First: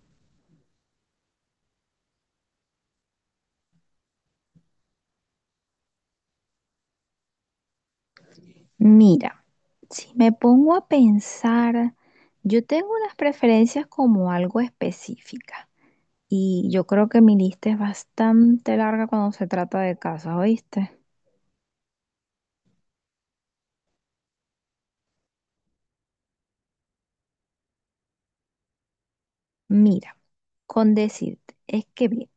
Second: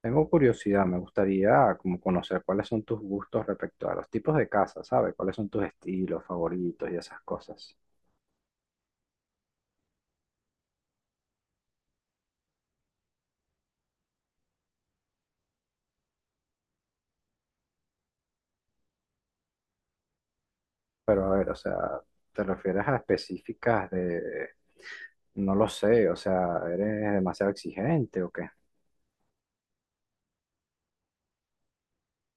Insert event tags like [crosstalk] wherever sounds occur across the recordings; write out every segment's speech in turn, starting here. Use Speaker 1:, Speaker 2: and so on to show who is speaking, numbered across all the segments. Speaker 1: Tengo curiosidad, me gustaría como conocer cuáles son tus gustos respecto a los tipos de casa, ¿sabes? ¿Cuáles son tus estilos favoritos y esas cosas?
Speaker 2: Mira, si me pongo a pensar, yo tengo unas preferencias como algo específicas y yo creo que mi lista es bastante larga cuando se trata de casas, ¿oíste?
Speaker 1: Pero a ver, o sea, ¿te refieres a específicas de, no lo sé, o sea, eres demasiado exigente o qué?
Speaker 2: Mira, con decirte, es que bien,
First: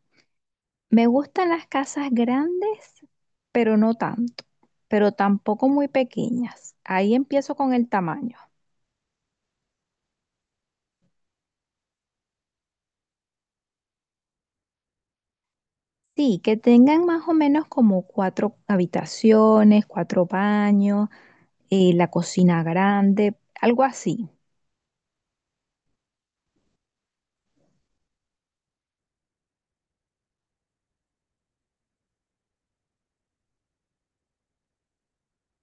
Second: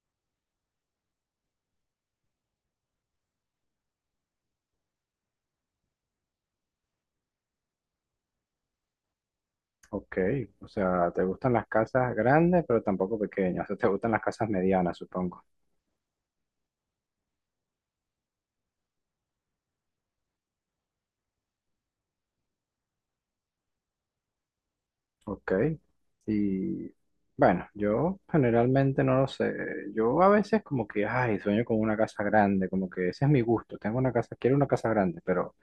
Speaker 2: me gustan las casas grandes, pero no tanto, pero tampoco muy pequeñas. Ahí empiezo con el tamaño.
Speaker 1: Ok, o sea, ¿te gustan las casas grandes pero tampoco pequeñas? O sea, ¿te gustan las casas medianas, supongo?
Speaker 2: Sí, que tengan más o menos como cuatro habitaciones, cuatro baños, la cocina grande, algo así.
Speaker 1: Ok. Y bueno, yo generalmente no lo sé. Yo a veces como que, ay, sueño con una casa grande, como que ese es mi gusto. Tengo una casa, quiero una casa grande,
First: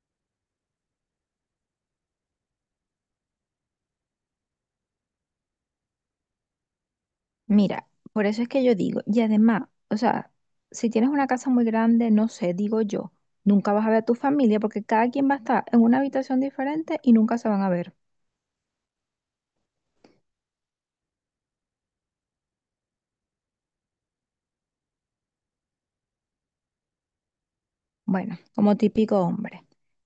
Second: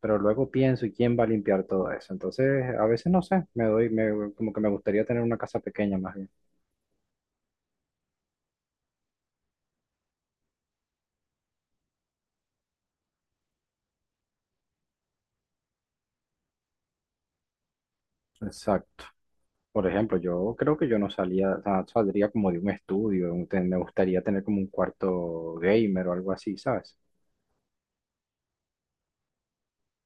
Speaker 1: pero luego pienso, ¿y quién va a limpiar todo eso? Entonces, a veces no sé, me doy, me, como que me gustaría tener una casa pequeña más bien.
Speaker 2: Mira, por eso es que yo digo, y además, o sea, si tienes una casa muy grande, no sé, digo yo, nunca vas a ver a tu familia porque cada quien va a estar en una habitación diferente y nunca se van a ver.
Speaker 1: Exacto. Por ejemplo, yo creo que yo no salía, o sea, saldría como de un estudio, me gustaría tener como un cuarto gamer o algo así, ¿sabes?
Speaker 2: Bueno, como típico hombre.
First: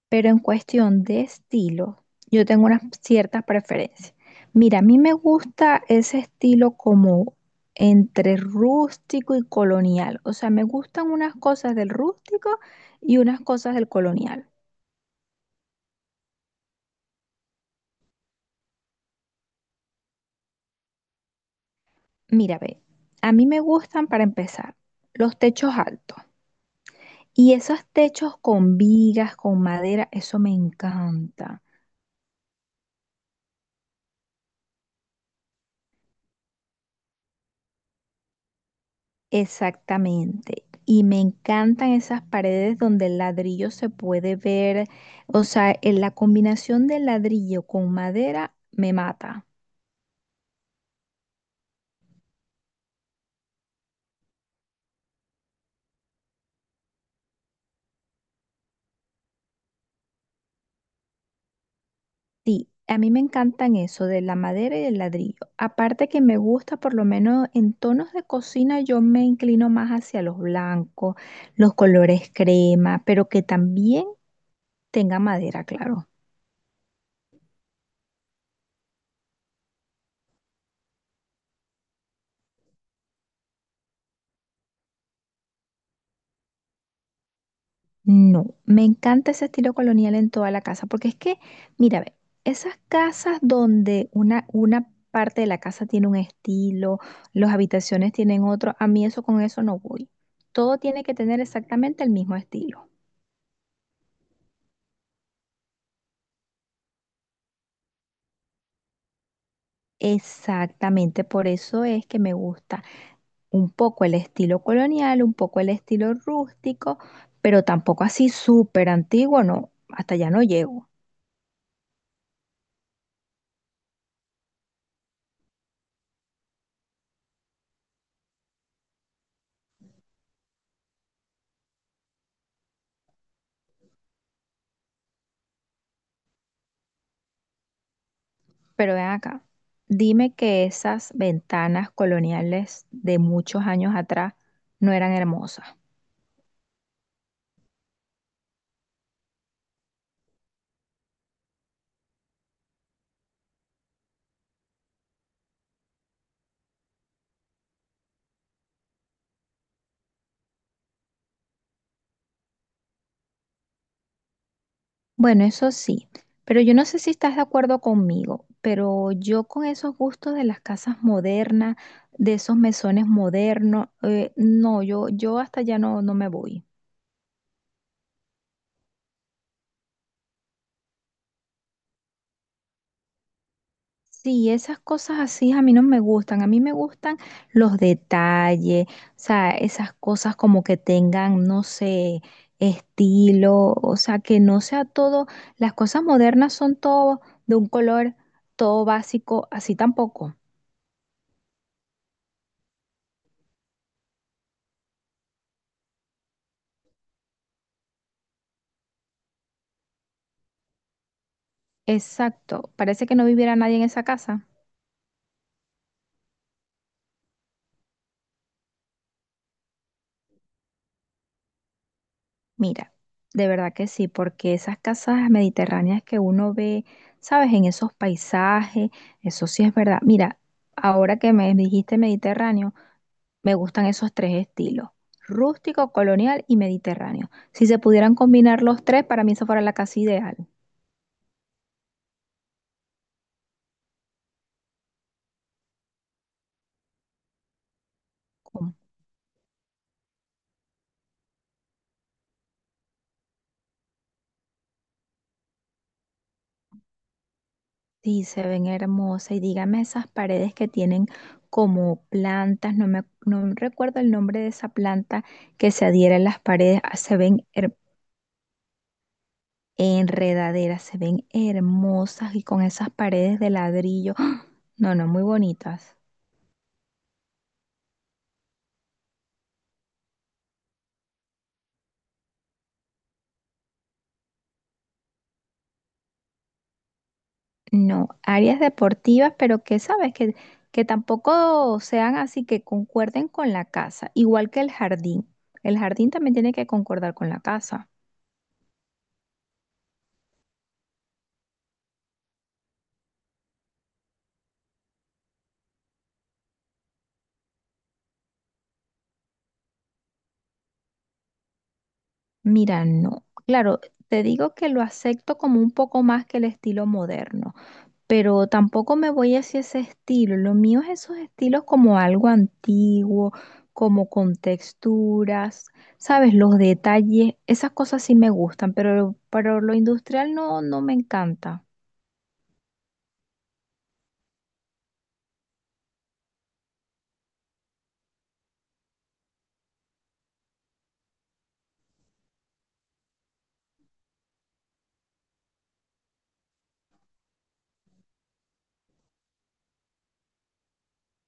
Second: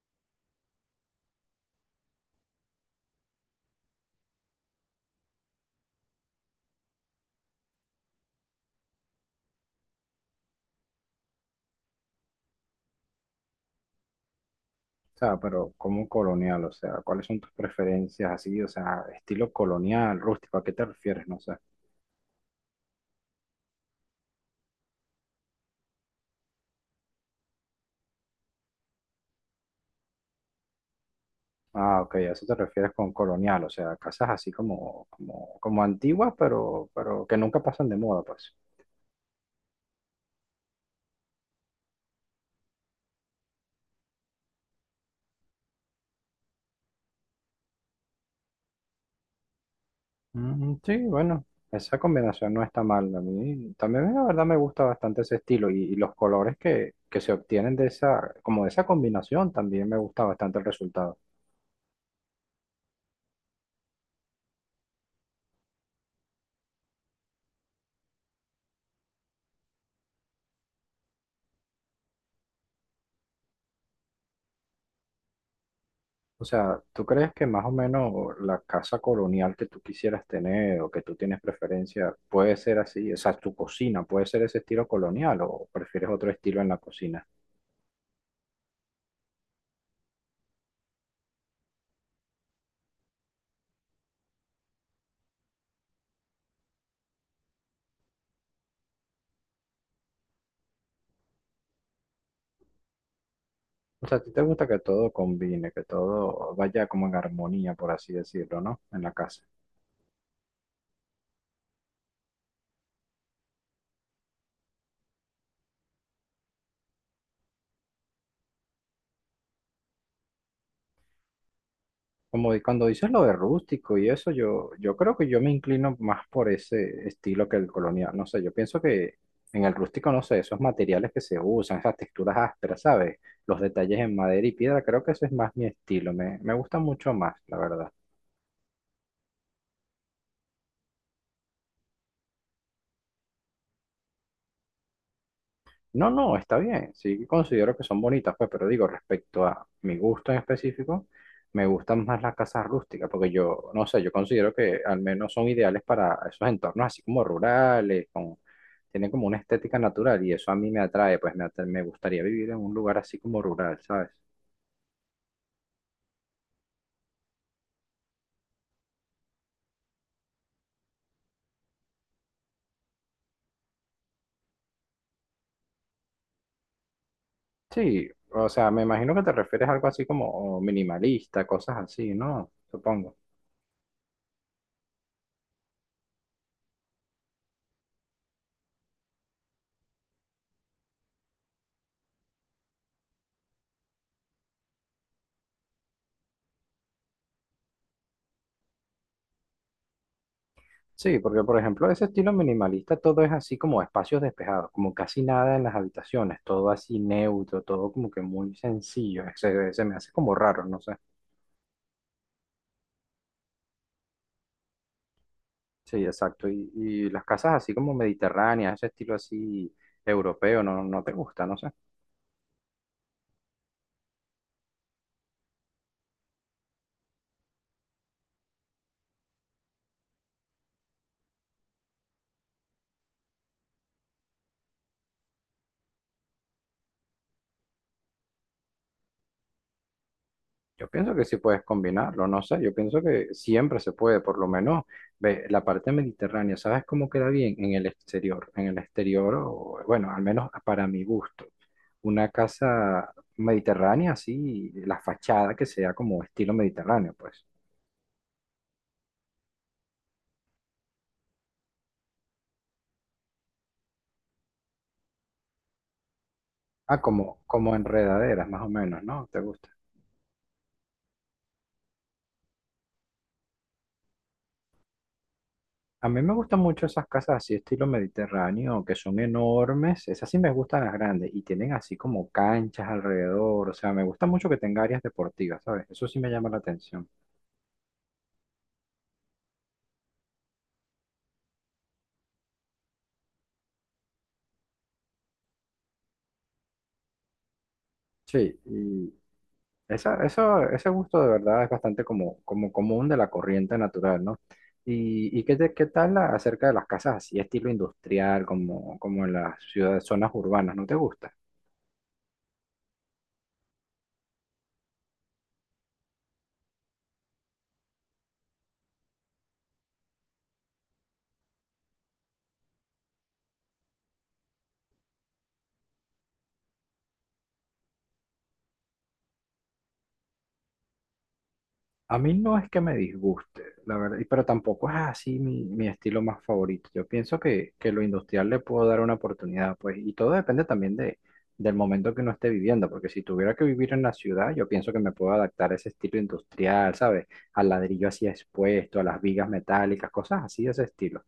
Speaker 2: Pero en cuestión de estilo, yo tengo unas ciertas preferencias. Mira, a mí me gusta ese estilo como entre rústico y colonial. O sea, me gustan unas cosas del rústico y unas cosas del colonial.
Speaker 1: O sea, pero como colonial, o sea, ¿cuáles son tus preferencias así? O sea, estilo colonial, rústico, ¿a qué te refieres? No sé.
Speaker 2: Mira, ve, a mí me gustan para empezar los techos altos y esos techos con vigas, con madera, eso me encanta.
Speaker 1: Ah, ok, a eso te refieres con colonial, o sea, casas así como antiguas, pero que nunca pasan de moda, pues.
Speaker 2: Exactamente. Y me encantan esas paredes donde el ladrillo se puede ver, o sea, en la combinación del ladrillo con madera me mata.
Speaker 1: Mm, sí, bueno, esa combinación no está mal. A mí también la verdad me gusta bastante ese estilo y los colores que se obtienen de esa, como de esa combinación, también me gusta bastante el resultado.
Speaker 2: Sí, a mí me encantan eso de la madera y el ladrillo. Aparte que me gusta, por lo menos en tonos de cocina, yo me inclino más hacia los blancos, los colores crema, pero que también tenga madera, claro.
Speaker 1: O sea, ¿tú crees que más o menos la casa colonial que tú quisieras tener o que tú tienes preferencia puede ser así? O sea, ¿tu cocina puede ser ese estilo colonial o prefieres otro estilo en la cocina?
Speaker 2: No, me encanta ese estilo colonial en toda la casa, porque es que, mira, ve, esas casas donde una parte de la casa tiene un estilo, las habitaciones tienen otro, a mí eso con eso no voy. Todo tiene que tener exactamente el mismo estilo.
Speaker 1: O sea, ¿a ti te gusta que todo combine, que todo vaya como en armonía, por así decirlo, ¿no? En la casa.
Speaker 2: Exactamente, por eso es que me gusta un poco el estilo colonial, un poco el estilo rústico, pero tampoco así súper antiguo, no, hasta allá no llego.
Speaker 1: Como cuando dices lo de rústico y eso, yo creo que yo me inclino más por ese estilo que el colonial. No sé, yo pienso que en el rústico, no sé, esos materiales que se usan, esas texturas ásperas, ¿sabes? Los detalles en madera y piedra, creo que eso es más mi estilo. Me gusta mucho más, la verdad.
Speaker 2: Pero ven acá, dime que esas ventanas coloniales de muchos años atrás no eran hermosas.
Speaker 1: No, no, está bien. Sí considero que son bonitas, pues, pero digo, respecto a mi gusto en específico, me gustan más las casas rústicas, porque yo, no sé, yo considero que al menos son ideales para esos entornos así como rurales, con, tienen como una estética natural y eso a mí me atrae, pues me, me gustaría vivir en un lugar así como rural, ¿sabes?
Speaker 2: Bueno, eso sí, pero yo no sé si estás de acuerdo conmigo, pero yo con esos gustos de las casas modernas, de esos mesones modernos, no, yo hasta allá no, no me voy.
Speaker 1: Sí, o sea, me imagino que te refieres a algo así como minimalista, cosas así, ¿no? Supongo.
Speaker 2: Sí, esas cosas así a mí no me gustan. A mí me gustan los detalles, o sea, esas cosas como que tengan, no sé, estilo, o sea, que no sea todo, las cosas modernas son todo de un color, todo básico, así tampoco.
Speaker 1: Sí, porque por ejemplo, ese estilo minimalista, todo es así como espacios despejados, como casi nada en las habitaciones, todo así neutro, todo como que muy sencillo, se me hace como raro, no sé.
Speaker 2: Exacto, parece que no viviera nadie en esa casa.
Speaker 1: Sí, exacto. Y las casas así como mediterráneas, ese estilo así europeo, no, no te gusta, no sé.
Speaker 2: Mira, de verdad que sí, porque esas casas mediterráneas que uno ve, ¿sabes? En esos paisajes, eso sí es verdad. Mira, ahora que me dijiste Mediterráneo. Me gustan esos tres estilos, rústico, colonial y mediterráneo. Si se pudieran combinar los tres, para mí eso fuera la casa ideal.
Speaker 1: Yo pienso que sí puedes combinarlo, no sé, yo pienso que siempre se puede, por lo menos ve, la parte mediterránea, ¿sabes cómo queda bien? En
Speaker 2: Com-
Speaker 1: el exterior, o, bueno, al menos para mi gusto. Una casa mediterránea, así, la fachada que sea como estilo mediterráneo, pues.
Speaker 2: Sí, se ven hermosas y dígame esas paredes que tienen como plantas, no recuerdo el nombre de esa planta que se adhiera a las paredes, ah,
Speaker 1: Ah, como, como enredaderas, más o menos, ¿no? ¿Te gusta?
Speaker 2: enredaderas, se ven hermosas y con esas paredes de ladrillo. [gasps] ¡Ah! No, no, muy bonitas.
Speaker 1: A mí me gustan mucho esas casas así, estilo mediterráneo, que son enormes. Esas sí me gustan las grandes y tienen así como canchas alrededor. O sea, me gusta mucho que tenga áreas deportivas, ¿sabes? Eso sí me llama la atención.
Speaker 2: No, áreas deportivas, pero que tampoco sean así que concuerden con la casa, igual que el jardín. El jardín también tiene que concordar con la casa.
Speaker 1: Sí, y esa, eso, ese gusto de verdad es bastante como, como común de la corriente natural, ¿no? Y qué, qué tal acerca de las casas así, estilo industrial, como, como en las ciudades, zonas urbanas? ¿No te gusta?
Speaker 2: Mira, no. Claro, te digo que lo acepto como un poco más que el estilo moderno, pero tampoco me voy hacia ese estilo. Lo mío es esos estilos como algo antiguo, como con texturas, sabes, los detalles, esas cosas sí me gustan, pero, lo industrial no, no me encanta.
Speaker 1: A mí no es que me disguste, la verdad, pero tampoco es así mi estilo más favorito. Yo pienso que lo industrial le puedo dar una oportunidad, pues, y todo depende también de, del momento que uno esté viviendo, porque si tuviera que vivir en la ciudad, yo pienso que me puedo adaptar a ese estilo industrial, ¿sabes? Al ladrillo así expuesto, a las vigas metálicas, cosas así de ese estilo.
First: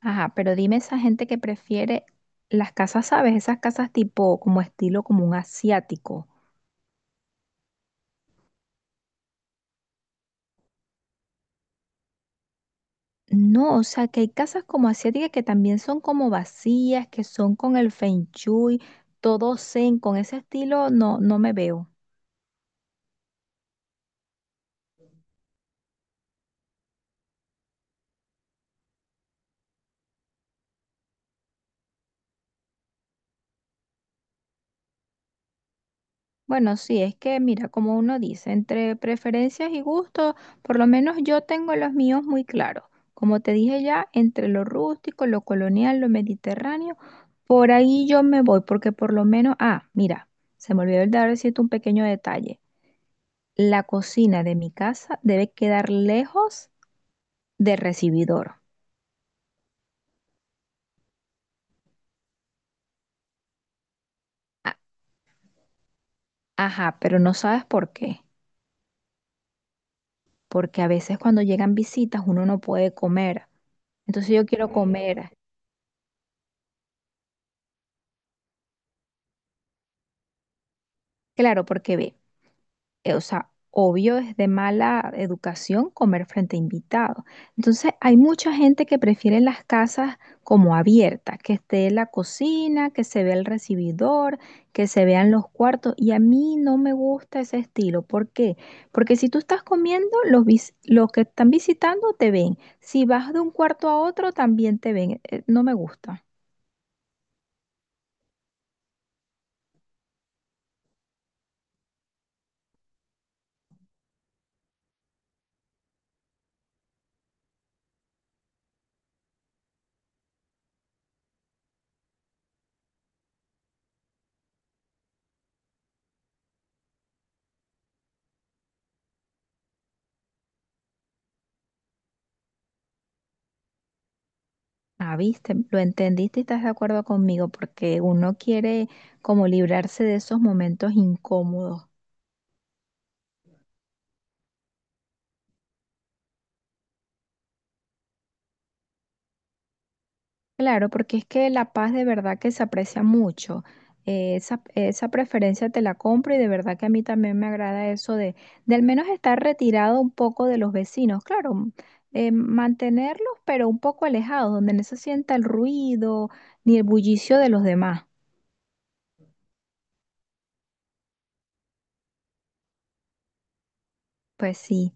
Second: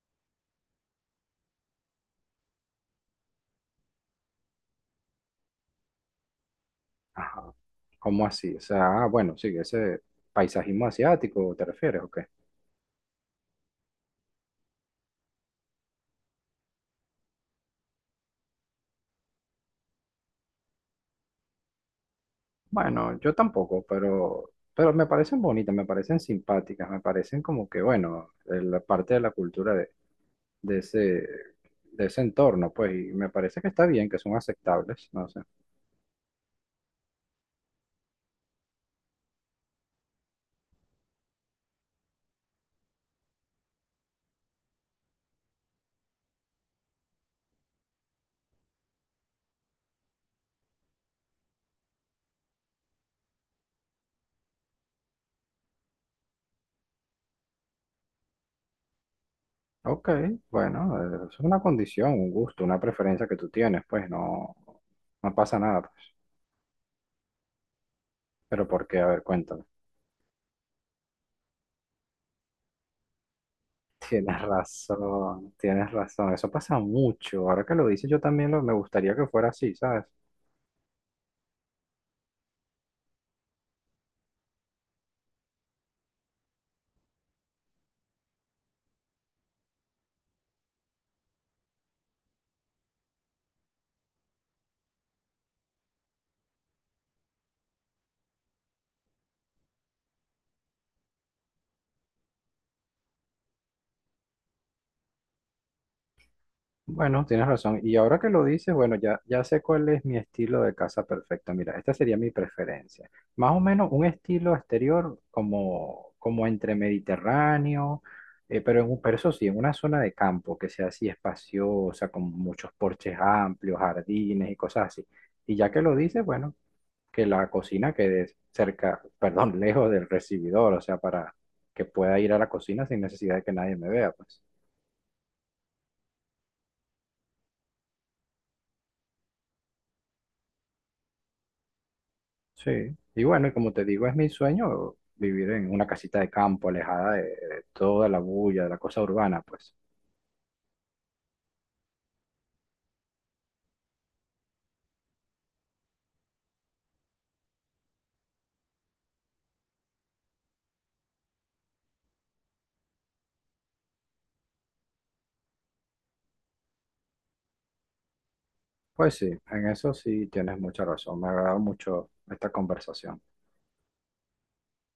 Speaker 2: Ajá, pero dime esa gente que prefiere las casas, ¿sabes? Esas casas tipo como estilo como un asiático.
Speaker 1: Ajá. ¿Cómo así? O sea, ah, bueno, sí, ese paisajismo asiático, ¿te refieres? Ok.
Speaker 2: No, o sea, que hay casas como asiáticas que también son como vacías, que son con el feng shui, todo zen, con ese estilo no, no me veo.
Speaker 1: Bueno, yo tampoco, pero me parecen bonitas, me parecen simpáticas, me parecen como que, bueno, la parte de la cultura de ese, de ese entorno, pues, y me parece que está bien, que son aceptables, no sé.
Speaker 2: Bueno, sí, es que mira, como uno dice, entre preferencias y gustos, por lo menos yo tengo los míos muy claros. Como te dije ya, entre lo rústico, lo colonial, lo mediterráneo, por ahí yo me voy, porque por lo menos, ah, mira, se me olvidó el dar decirte un pequeño detalle. La cocina de mi casa debe quedar lejos del recibidor.
Speaker 1: Ok, bueno, es una condición, un gusto, una preferencia que tú tienes, pues, no,
Speaker 2: A-
Speaker 1: no pasa nada, pues.
Speaker 2: Ajá, pero no sabes por qué,
Speaker 1: Pero ¿por qué? A ver, cuéntame. [laughs]
Speaker 2: porque a veces cuando llegan visitas uno no puede comer, entonces yo quiero comer.
Speaker 1: Tienes razón, eso pasa mucho. Ahora que lo dices, yo también me gustaría que fuera así, ¿sabes?
Speaker 2: Claro, porque ve. O sea, obvio es de mala educación comer frente a invitados. Entonces, hay mucha gente que prefiere las casas como abiertas, que esté la cocina, que se vea el recibidor, que se vean los cuartos. Y a mí no me gusta ese estilo. ¿Por qué? Porque si tú estás comiendo, los, los que están visitando te ven. Si vas de un cuarto a otro, también te ven. No me gusta.
Speaker 1: Bueno, tienes razón. Y ahora que lo dices, bueno, ya sé cuál es mi estilo de casa perfecto. Mira, esta sería mi preferencia. Más o menos un estilo exterior como, como entre mediterráneo, pero eso sí, en una zona de campo que sea así espaciosa, con muchos porches amplios, jardines y cosas así. Y ya que lo dices, bueno, que la cocina quede cerca, perdón, [laughs] lejos del recibidor, o sea, para que pueda ir a la cocina sin necesidad de que nadie me vea, pues.
Speaker 2: Ah, viste, lo entendiste y estás de acuerdo conmigo porque uno quiere como librarse de esos momentos incómodos.
Speaker 1: Sí, y bueno, y como te digo, es mi sueño vivir en una casita de campo, alejada de toda la bulla, de la cosa urbana, pues.
Speaker 2: Claro, porque es que la paz de verdad que se aprecia mucho. Esa preferencia te la compro y de verdad que a mí también me agrada eso de al menos estar retirado un poco de los vecinos. Claro, mantenerlos, pero un poco alejados, donde no se sienta el ruido ni el bullicio de los demás.
Speaker 1: Pues sí, en eso sí tienes mucha razón. Me ha agradado mucho esta conversación.
Speaker 2: Pues sí.